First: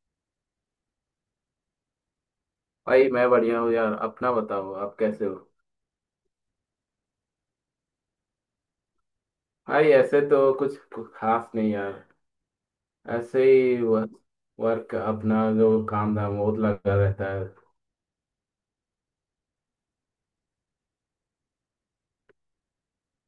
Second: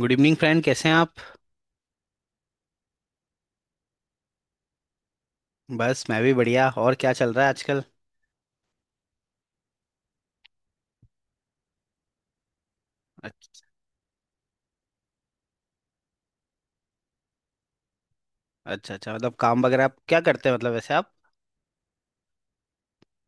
Good evening, friend. कैसे हैं आप? भाई मैं बढ़िया हूँ यार। अपना बताओ आप कैसे हो। बस मैं भी बढ़िया। और क्या चल रहा है आजकल? भाई ऐसे तो कुछ खास नहीं यार। ऐसे अच्छ- ही वर्क अपना जो काम धाम वो लगा रहता है। अच्छा अच्छा, मतलब काम वगैरह आप क्या करते हैं, मतलब वैसे आप?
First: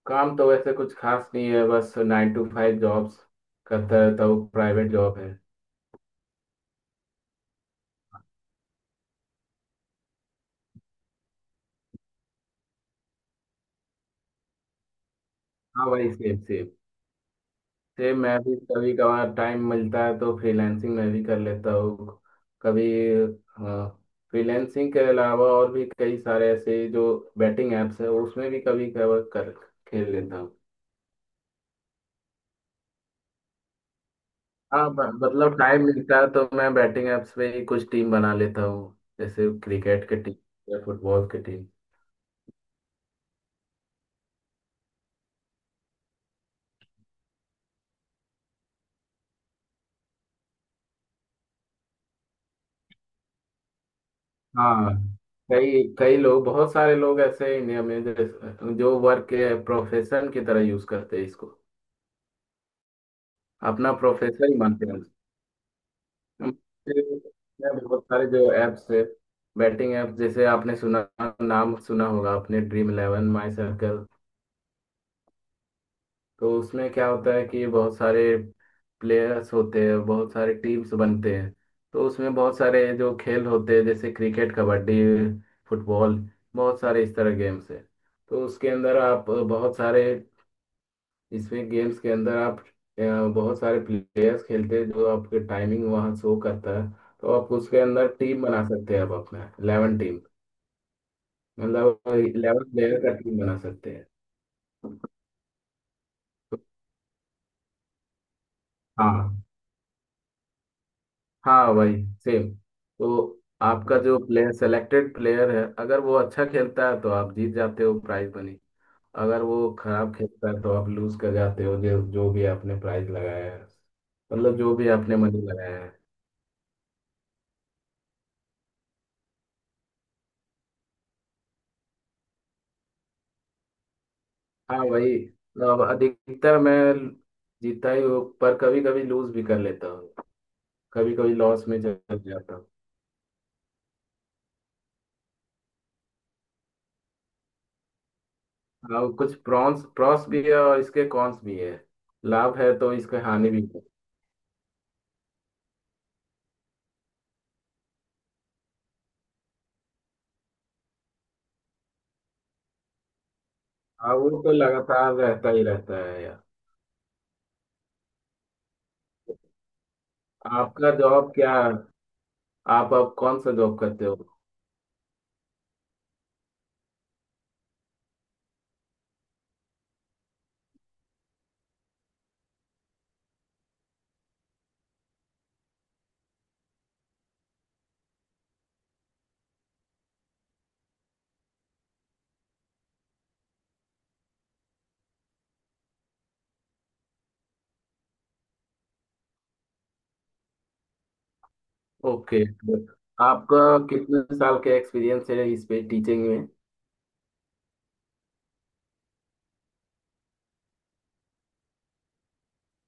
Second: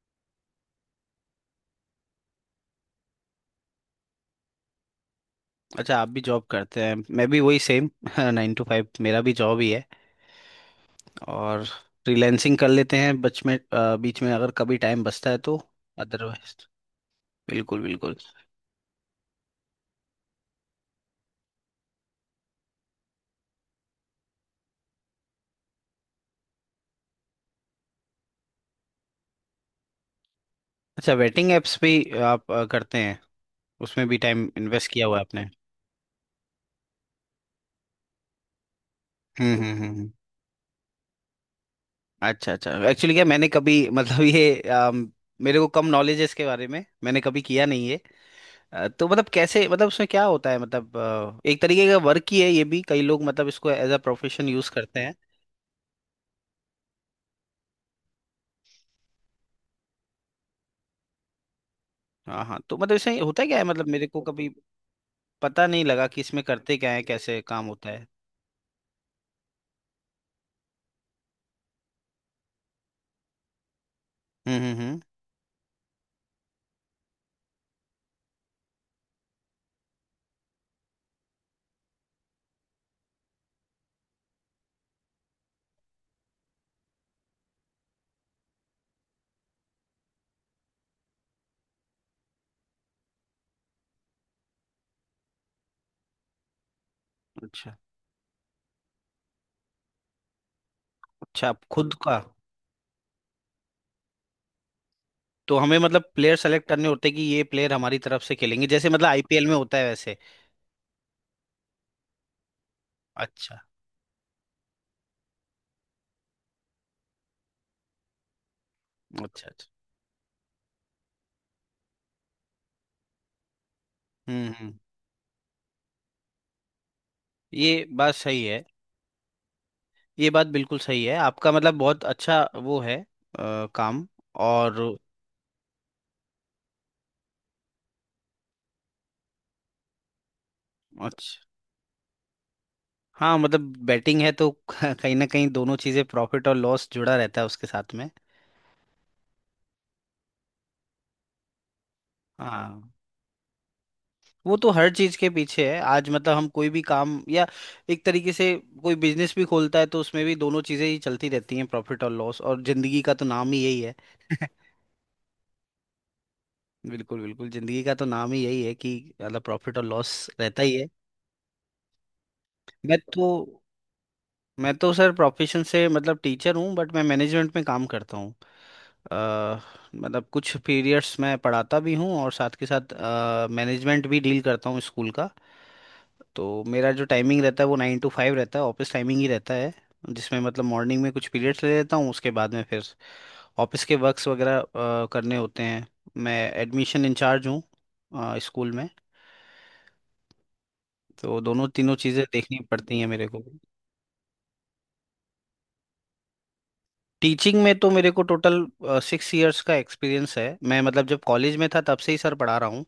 काम तो वैसे कुछ खास नहीं है, बस 9 to 5 जॉब्स करता रहता हूँ। प्राइवेट जॉब है। अच्छा, आप भी जॉब करते हैं। मैं भी वही सेम 9 to 5 मेरा भी जॉब ही है। और फ्रीलैंसिंग कर लेते हैं बीच में, अगर कभी टाइम बचता है तो। हाँ भाई, सेम अदरवाइज, सेम। बिल्कुल बिल्कुल। सेम, मैं भी कभी कभार टाइम मिलता है तो फ्रीलांसिंग में भी कर लेता हूँ कभी। फ्रीलांसिंग के अलावा और भी कई सारे ऐसे जो बैटिंग एप्स है उसमें भी कभी कभार कर खेल लेता हूँ। अच्छा, वेटिंग एप्स भी आप करते हैं? उसमें भी टाइम हाँ इन्वेस्ट किया हुआ है आपने। मतलब टाइम मिलता है तो मैं बैटिंग एप्स पे ही कुछ टीम बना लेता हूँ जैसे हम्म हम्म हम्म क्रिकेट हम्म। की टीम या फुटबॉल की टीम। अच्छा अच्छा, एक्चुअली क्या, मैंने कभी मतलब ये, मेरे को कम नॉलेज है इसके बारे में, मैंने कभी किया नहीं है। तो मतलब कैसे, मतलब उसमें क्या होता है, मतलब एक तरीके का वर्क ही है ये भी। कई लोग मतलब इसको एज अ प्रोफेशन यूज हाँ करते हैं। कई कई लोग, बहुत सारे लोग ऐसे हैं इंडिया में जो वर्क के प्रोफेशन की तरह यूज करते हैं इसको, हाँ हाँ, तो मतलब इसमें होता क्या है, मतलब अपना मेरे को कभी प्रोफेशन ही मानते हैं। पता नहीं लगा कि इसमें करते क्या है, कैसे काम मैं होता बहुत है। सारे जो एप्स है, बैटिंग एप्स, जैसे आपने सुना, नाम सुना होगा आपने, Dream11, माई सर्कल। हम्म। तो उसमें क्या होता है कि बहुत सारे प्लेयर्स होते हैं, बहुत सारे टीम्स बनते हैं। तो उसमें बहुत सारे जो खेल होते हैं जैसे क्रिकेट, कबड्डी, फुटबॉल, बहुत सारे इस तरह गेम्स हैं। तो उसके अंदर आप बहुत सारे, इसमें गेम्स के अंदर आप अ, बहुत सारे प्लेयर्स खेलते हैं जो आपके टाइमिंग वहाँ शो करता है। तो आप अच्छा उसके अंदर टीम बना सकते हैं, आप अपना 11 टीम, अच्छा। आप खुद मतलब का? 11 प्लेयर का टीम बना सकते हैं। तो हमें मतलब प्लेयर तो सेलेक्ट करने होते हैं कि ये प्लेयर हमारी तरफ से खेलेंगे, जैसे मतलब हाँ, आईपीएल में होता है वैसे? हाँ भाई, सेम। तो अच्छा। आपका जो प्लेयर सेलेक्टेड प्लेयर है अगर वो अच्छा खेलता है तो आप जीत जाते हो प्राइज मनी। अगर अच्छा अच्छा। वो खराब खेलता है तो आप लूज कर जाते हो जो जो भी आपने प्राइज लगाया है, मतलब जो हम्म, भी आपने मनी लगाया है। ये बात सही है। ये बात बिल्कुल सही है, आपका मतलब बहुत अच्छा वो है काम। और? हाँ भाई, अब अधिकतर मैं जीतता ही हूँ पर कभी कभी लूज भी कर लेता हूँ, कभी कभी अच्छा। लॉस में चल जाता हूँ। हाँ मतलब बैटिंग है तो कहीं ना कहीं दोनों चीजें, प्रॉफिट और लॉस, जुड़ा रहता है उसके साथ में। हाँ कुछ प्रॉन्स प्रॉस भी है और इसके कॉन्स भी है। लाभ है हाँ, तो इसके हानि भी है। वो तो हर चीज के पीछे है। आज मतलब हम कोई भी काम, या एक तरीके से कोई बिजनेस भी खोलता है, तो उसमें भी दोनों चीजें ही चलती रहती हैं, प्रॉफिट और लॉस। और जिंदगी का तो नाम ही यही है। हाँ वो तो लगातार रहता ही रहता है यार। बिल्कुल बिल्कुल, जिंदगी का तो नाम ही यही है कि मतलब प्रॉफिट और लॉस रहता ही है। आपका जॉब क्या आप मैं अब तो कौन सा जॉब करते हो। मैं तो सर प्रोफेशन से मतलब टीचर हूँ, बट मैं मैनेजमेंट में काम करता हूँ। अ, मतलब कुछ पीरियड्स मैं पढ़ाता भी हूँ, और साथ के साथ मैनेजमेंट भी डील करता हूँ स्कूल का। तो मेरा जो टाइमिंग रहता है वो 9 to 5 रहता है, ऑफिस टाइमिंग ही रहता है। जिसमें मतलब मॉर्निंग में कुछ पीरियड्स ले लेता हूँ, उसके बाद में फिर ऑफिस के वर्क्स वगैरह करने होते हैं। मैं एडमिशन इंचार्ज हूँ स्कूल में। तो दोनों तीनों चीज़ें ओके। देखनी पड़ती हैं मेरे को। आपका कितने साल का एक्सपीरियंस है इस पे, टीचिंग में। टीचिंग में तो मेरे को टोटल 6 years का एक्सपीरियंस है। मैं मतलब जब कॉलेज में था तब से ही सर पढ़ा रहा हूँ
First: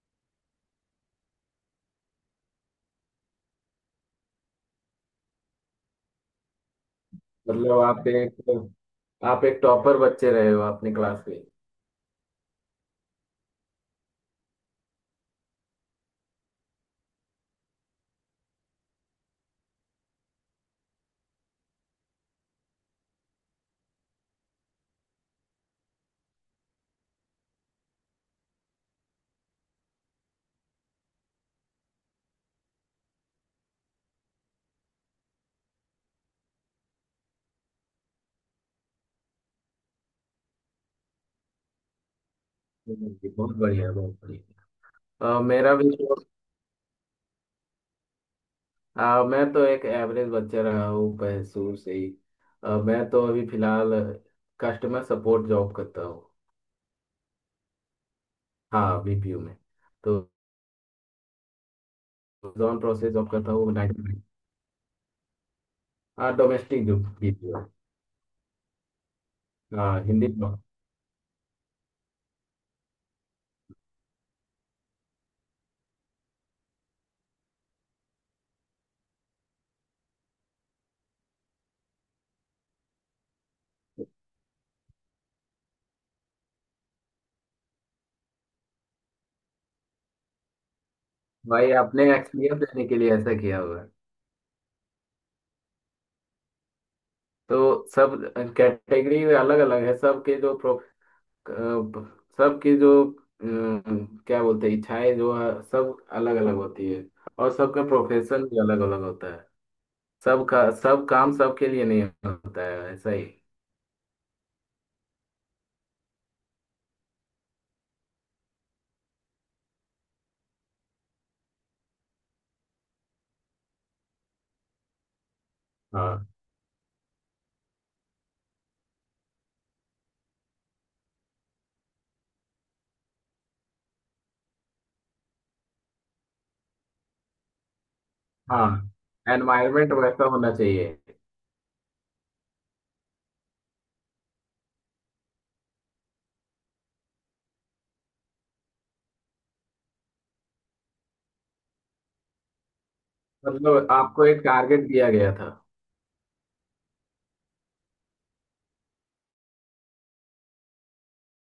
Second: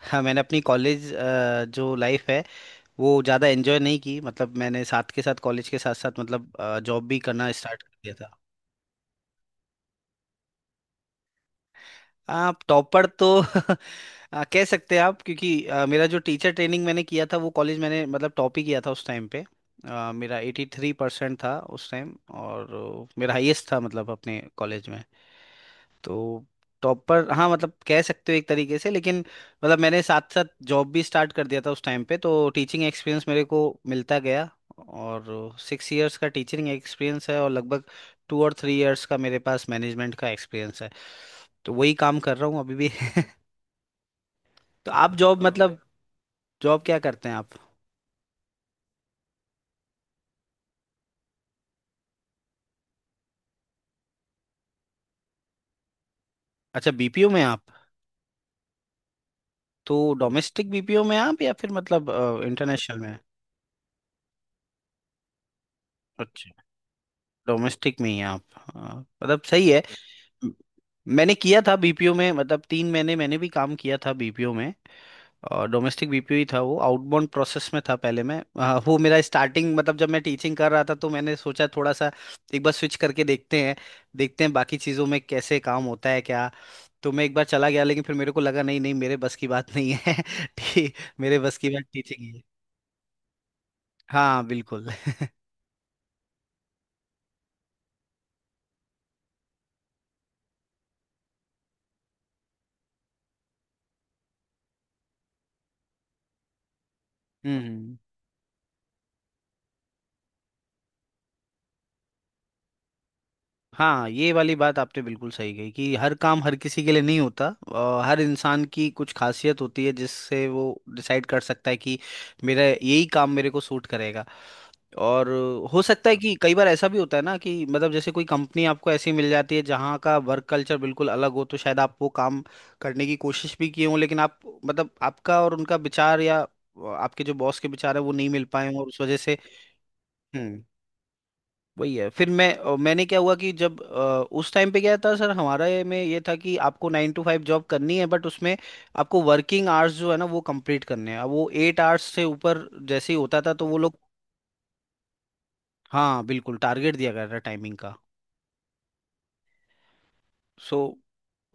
हाँ, मैंने अपनी कॉलेज जो लाइफ है, वो ज़्यादा एंजॉय नहीं की। मतलब मैंने साथ के साथ कॉलेज के साथ साथ मतलब जॉब भी करना मतलब स्टार्ट कर दिया था। आप एक टॉपर बच्चे रहे हो अपनी क्लास में। आप टॉपर, तो कह सकते हैं आप, क्योंकि मेरा जो टीचर ट्रेनिंग मैंने किया था वो कॉलेज मैंने मतलब टॉप ही किया था उस टाइम पे। मेरा 83% था उस टाइम। और मेरा हाईएस्ट था मतलब अपने कॉलेज में। तो टॉप पर, हाँ मतलब कह सकते हो एक तरीके से, लेकिन मतलब मैंने साथ साथ जॉब भी स्टार्ट कर दिया था उस टाइम पे। तो टीचिंग एक्सपीरियंस मेरे को मिलता गया। और 6 years का टीचिंग एक्सपीरियंस है, और लगभग 2 and 3 years का मेरे पास मैनेजमेंट का एक्सपीरियंस है। तो वही काम कर रहा हूँ अभी भी। जी, बहुत बढ़िया, बहुत बढ़िया। तो आप जॉब, मेरा मतलब भी तो, जॉब क्या करते हैं आप? मैं तो एक एवरेज बच्चा रहा हूँ शुरू से ही। मैं तो अभी फिलहाल कस्टमर सपोर्ट जॉब करता हूँ। अच्छा, बीपीओ में आप? हाँ बीपीयू में। तो तो डोमेस्टिक बीपीओ में आप, या फिर मतलब जॉन इंटरनेशनल प्रोसेस में? जॉब करता हूँ नाइट। हाँ अच्छा, डोमेस्टिक जो बीपीयू। डोमेस्टिक में ही हैं आप। हाँ, मतलब सही है। हाँ, हिंदी। मैंने किया था बीपीओ में, मतलब 3 महीने मैंने भी काम किया था बीपीओ में। और डोमेस्टिक बीपीओ ही था वो, आउटबाउंड प्रोसेस में था। पहले मैं वो मेरा स्टार्टिंग, मतलब जब मैं टीचिंग कर रहा था तो मैंने सोचा थोड़ा सा एक बार स्विच करके देखते हैं, देखते हैं बाकी चीज़ों में कैसे काम होता है क्या। तो मैं एक बार चला गया, लेकिन फिर मेरे को लगा नहीं नहीं, मेरे बस की बात नहीं है ठीक, मेरे बस की भाई, बात आपने टीचिंग ही है। एक्सपीरियंस देने के लिए ऐसा किया हुआ है। हाँ बिल्कुल। तो सब कैटेगरी अलग अलग है, सबके जो प्रो अ, सबकी जो क्या बोलते हैं, इच्छाएं जो है सब अलग अलग होती है, और हम्म सबका हम्म। प्रोफेशन भी अलग अलग होता है। सबका सब काम सबके लिए नहीं होता है ऐसा ही। हाँ, ये वाली बात आपने बिल्कुल सही कही कि हर काम हर किसी के लिए नहीं होता। हर इंसान की कुछ खासियत होती है जिससे वो डिसाइड कर सकता है कि मेरा यही काम मेरे को सूट करेगा। और हो सकता है हाँ, कि कई बार ऐसा भी होता है ना, कि मतलब जैसे कोई कंपनी आपको ऐसी मिल जाती है जहाँ का वर्क कल्चर बिल्कुल अलग हो, तो शायद आप वो काम करने की कोशिश भी किए हों, लेकिन आप मतलब आपका और उनका विचार, या आपके जो बॉस के विचार है वो नहीं मिल पाए हाँ, हों, और उस वजह एनवायरमेंट वैसा होना से चाहिए। वही है। फिर मैं, मैंने क्या हुआ कि जब उस टाइम पे गया था सर, हमारे में ये था कि आपको 9 to 5 जॉब करनी है, बट उसमें आपको वर्किंग आवर्स जो है ना वो कंप्लीट करने हैं। अब वो 8 hours से ऊपर जैसे ही होता था, तो वो मतलब लोग... आपको एक टारगेट दिया गया था। हाँ बिल्कुल, टारगेट दिया गया था टाइमिंग का। सो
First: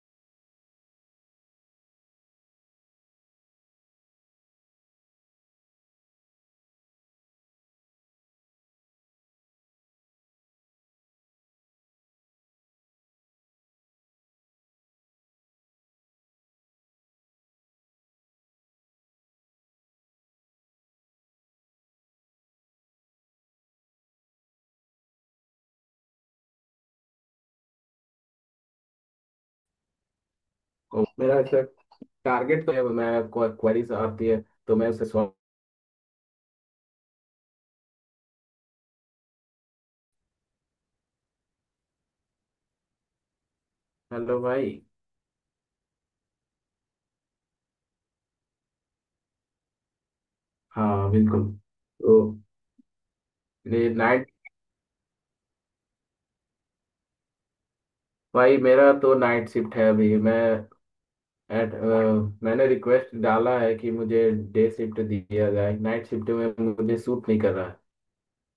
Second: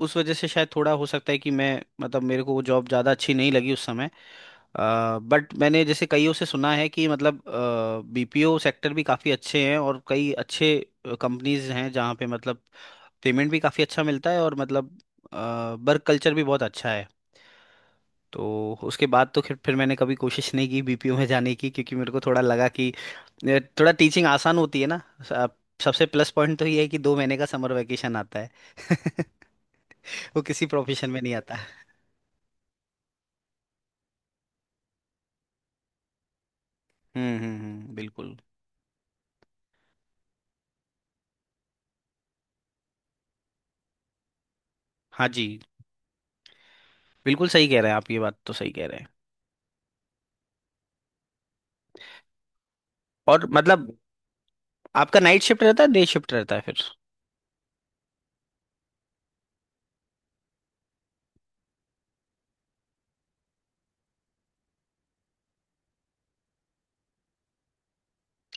उस वजह से शायद थोड़ा हो सकता है कि मैं, मतलब मेरे को वो जॉब ज़्यादा अच्छी नहीं लगी उस समय। बट मैंने जैसे कईयों से सुना है कि मतलब बीपीओ सेक्टर भी काफ़ी अच्छे हैं, और कई अच्छे कंपनीज हैं जहाँ पे मतलब पेमेंट भी काफ़ी अच्छा मिलता है और मतलब वर्क कल्चर भी बहुत अच्छा है। तो उसके बाद तो फिर मैंने कभी कोशिश नहीं की बीपीओ में जाने की, क्योंकि मेरे को थोड़ा लगा कि ये थोड़ा, टीचिंग आसान होती है ना। स- आप- सबसे प्लस पॉइंट तो ये है कि 2 महीने का समर वैकेशन आता है वो किसी तो प्रोफेशन में नहीं मेरा आता। ऐसा टारगेट तो है, मैं, क्वेरीज आती है तो मैं उसे सॉल्व। बिल्कुल। हेलो भाई। हाँ जी, बिल्कुल सही कह रहे हैं आप, ये बात तो सही कह रहे हैं। हाँ बिल्कुल। तो और मतलब ये नाइट। आपका नाइट शिफ्ट रहता है, डे शिफ्ट रहता है फिर? भाई मेरा तो नाइट शिफ्ट है अभी, मैं, मैंने रिक्वेस्ट डाला है कि मुझे डे शिफ्ट दिया जाए, नाइट शिफ्ट में मुझे सूट नहीं कर रहा है।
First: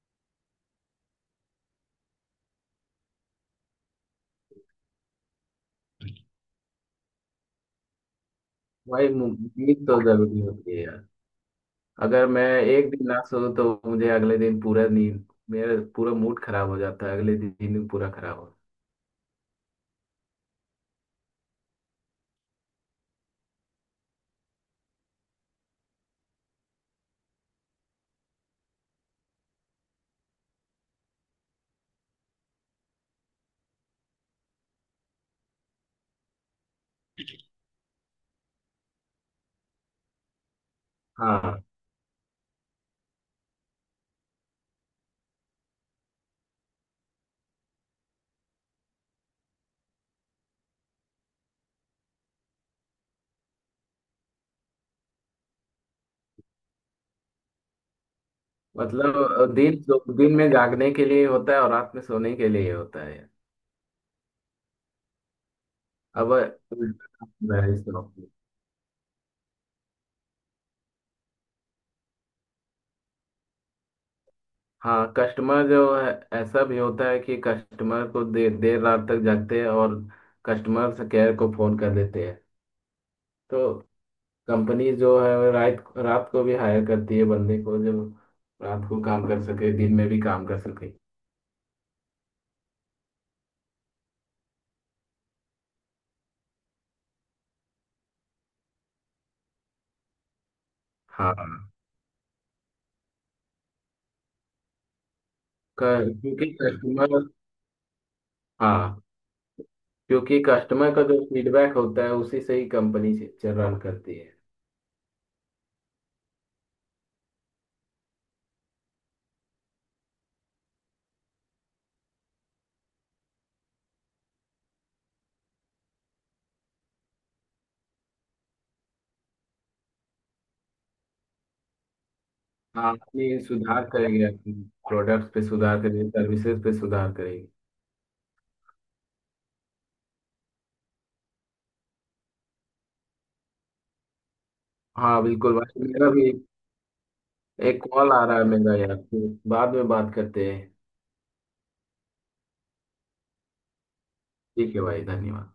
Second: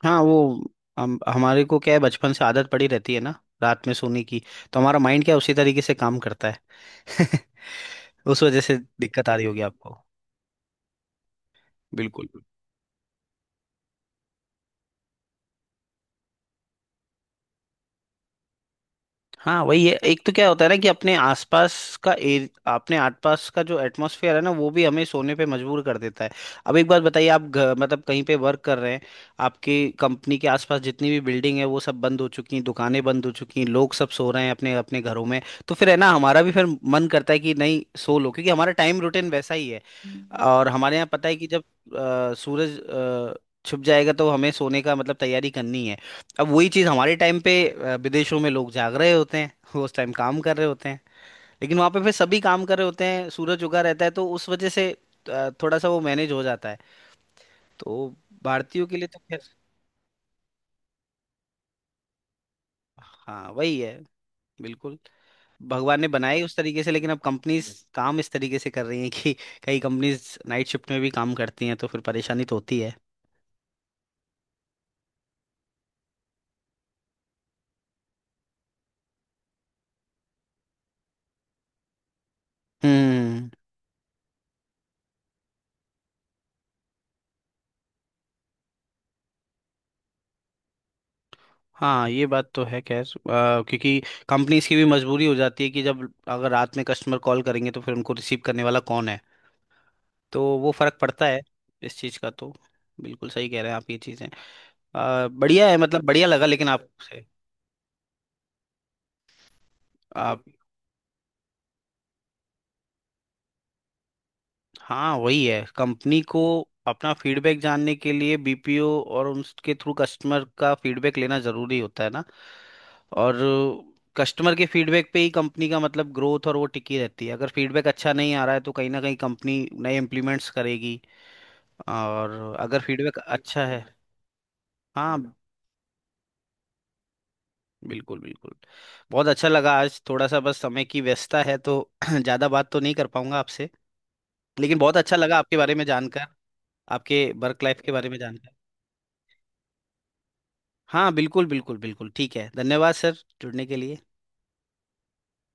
हाँ वो, हम हमारे को क्या है, बचपन से आदत पड़ी रहती है ना रात में सोने की। तो हमारा माइंड क्या है, उसी तरीके से काम करता है उस वजह से भाई दिक्कत आ रही होगी नींद आपको। तो जरूरी होती है यार। अगर बिल्कुल। मैं एक दिन ना सोऊं तो मुझे अगले दिन पूरा नींद, मेरा पूरा मूड खराब हो जाता है अगले दिन, पूरा खराब हो। हाँ वही है, एक तो क्या होता है ना कि अपने आसपास का अपने आसपास का जो एटमॉस्फेयर है ना वो भी हमें सोने पे मजबूर कर देता है। अब एक बात बताइए, आप मतलब कहीं पे वर्क कर रहे हैं, आपकी कंपनी के आसपास जितनी भी बिल्डिंग है वो सब बंद हो चुकी हैं, दुकानें बंद हो चुकी हैं, लोग सब सो रहे हैं अपने अपने घरों में। तो फिर है ना, हमारा भी फिर मन करता है कि नहीं सो लो, क्योंकि हमारा टाइम रूटीन वैसा ही है। और हमारे यहाँ पता है कि जब हाँ, सूरज छुप जाएगा तो हमें सोने का मतलब तैयारी करनी है। अब वही चीज हमारे टाइम पे, विदेशों में लोग जाग रहे होते हैं वो उस टाइम काम कर रहे होते हैं। लेकिन वहां पे फिर सभी काम कर रहे होते हैं, सूरज उगा रहता है, तो उस वजह से थोड़ा सा वो मैनेज हो जाता है। तो भारतीयों के लिए मतलब तो खैर... दिन, दिन में जागने के लिए होता है और रात में सोने के लिए होता है। हाँ वही है। बिल्कुल। भगवान ने अब बनाए उस तरीके से, लेकिन अब उल्टा कंपनीज है इस काम वक्त। इस तरीके से कर रही हैं कि कई कंपनीज नाइट शिफ्ट में भी काम करती हैं, तो फिर परेशानी तो होती है। हाँ कस्टमर जो है, ऐसा भी होता है कि कस्टमर को देर देर रात तक जागते हैं और कस्टमर से, केयर को फोन कर देते हैं। हम्म। तो कंपनी जो है वो रात रात को भी हायर करती है बंदे को जो रात को काम कर सके, दिन में भी काम कर सके। हाँ ये बात तो है। खैर क्योंकि कंपनीज की भी मजबूरी हो जाती है कि जब, अगर रात में कस्टमर कॉल करेंगे तो फिर उनको रिसीव करने वाला कौन है। तो वो फर्क पड़ता हाँ, है इस चीज का तो। बिल्कुल सही कह रहे हैं आप, ये चीजें बढ़िया है, मतलब बढ़िया लगा क्योंकि लेकिन कस्टमर। आपसे। हाँ, क्योंकि आप। कस्टमर का जो फीडबैक होता है उसी से ही कंपनी से रन करती है। हाँ वही है, कंपनी को अपना फीडबैक जानने के लिए बीपीओ, और उसके थ्रू कस्टमर का फीडबैक लेना जरूरी होता है ना। और कस्टमर के फीडबैक पे ही कंपनी का मतलब ग्रोथ और वो टिकी रहती है। अगर फीडबैक अच्छा नहीं आ रहा है तो कहीं ना कहीं कंपनी नए इम्प्लीमेंट्स करेगी, और अगर हाँ, फीडबैक अपनी अच्छा सुधार है... करेगी, अपनी प्रोडक्ट्स हाँ पे सुधार करेगी, सर्विसेज पे सुधार करेगी। बिल्कुल बिल्कुल। बहुत अच्छा लगा आज, थोड़ा सा बस समय की व्यस्तता है तो ज़्यादा बात तो नहीं कर पाऊंगा आपसे। लेकिन बहुत अच्छा हाँ लगा बिल्कुल आपके बारे भाई, में मेरा जानकर, भी आपके वर्क लाइफ एक के बारे कॉल में आ रहा है जानकर। मेरा यार, फिर बाद में बात करते हैं। हाँ बिल्कुल बिल्कुल बिल्कुल, ठीक है, धन्यवाद सर जुड़ने के लिए। ठीक है भाई, धन्यवाद।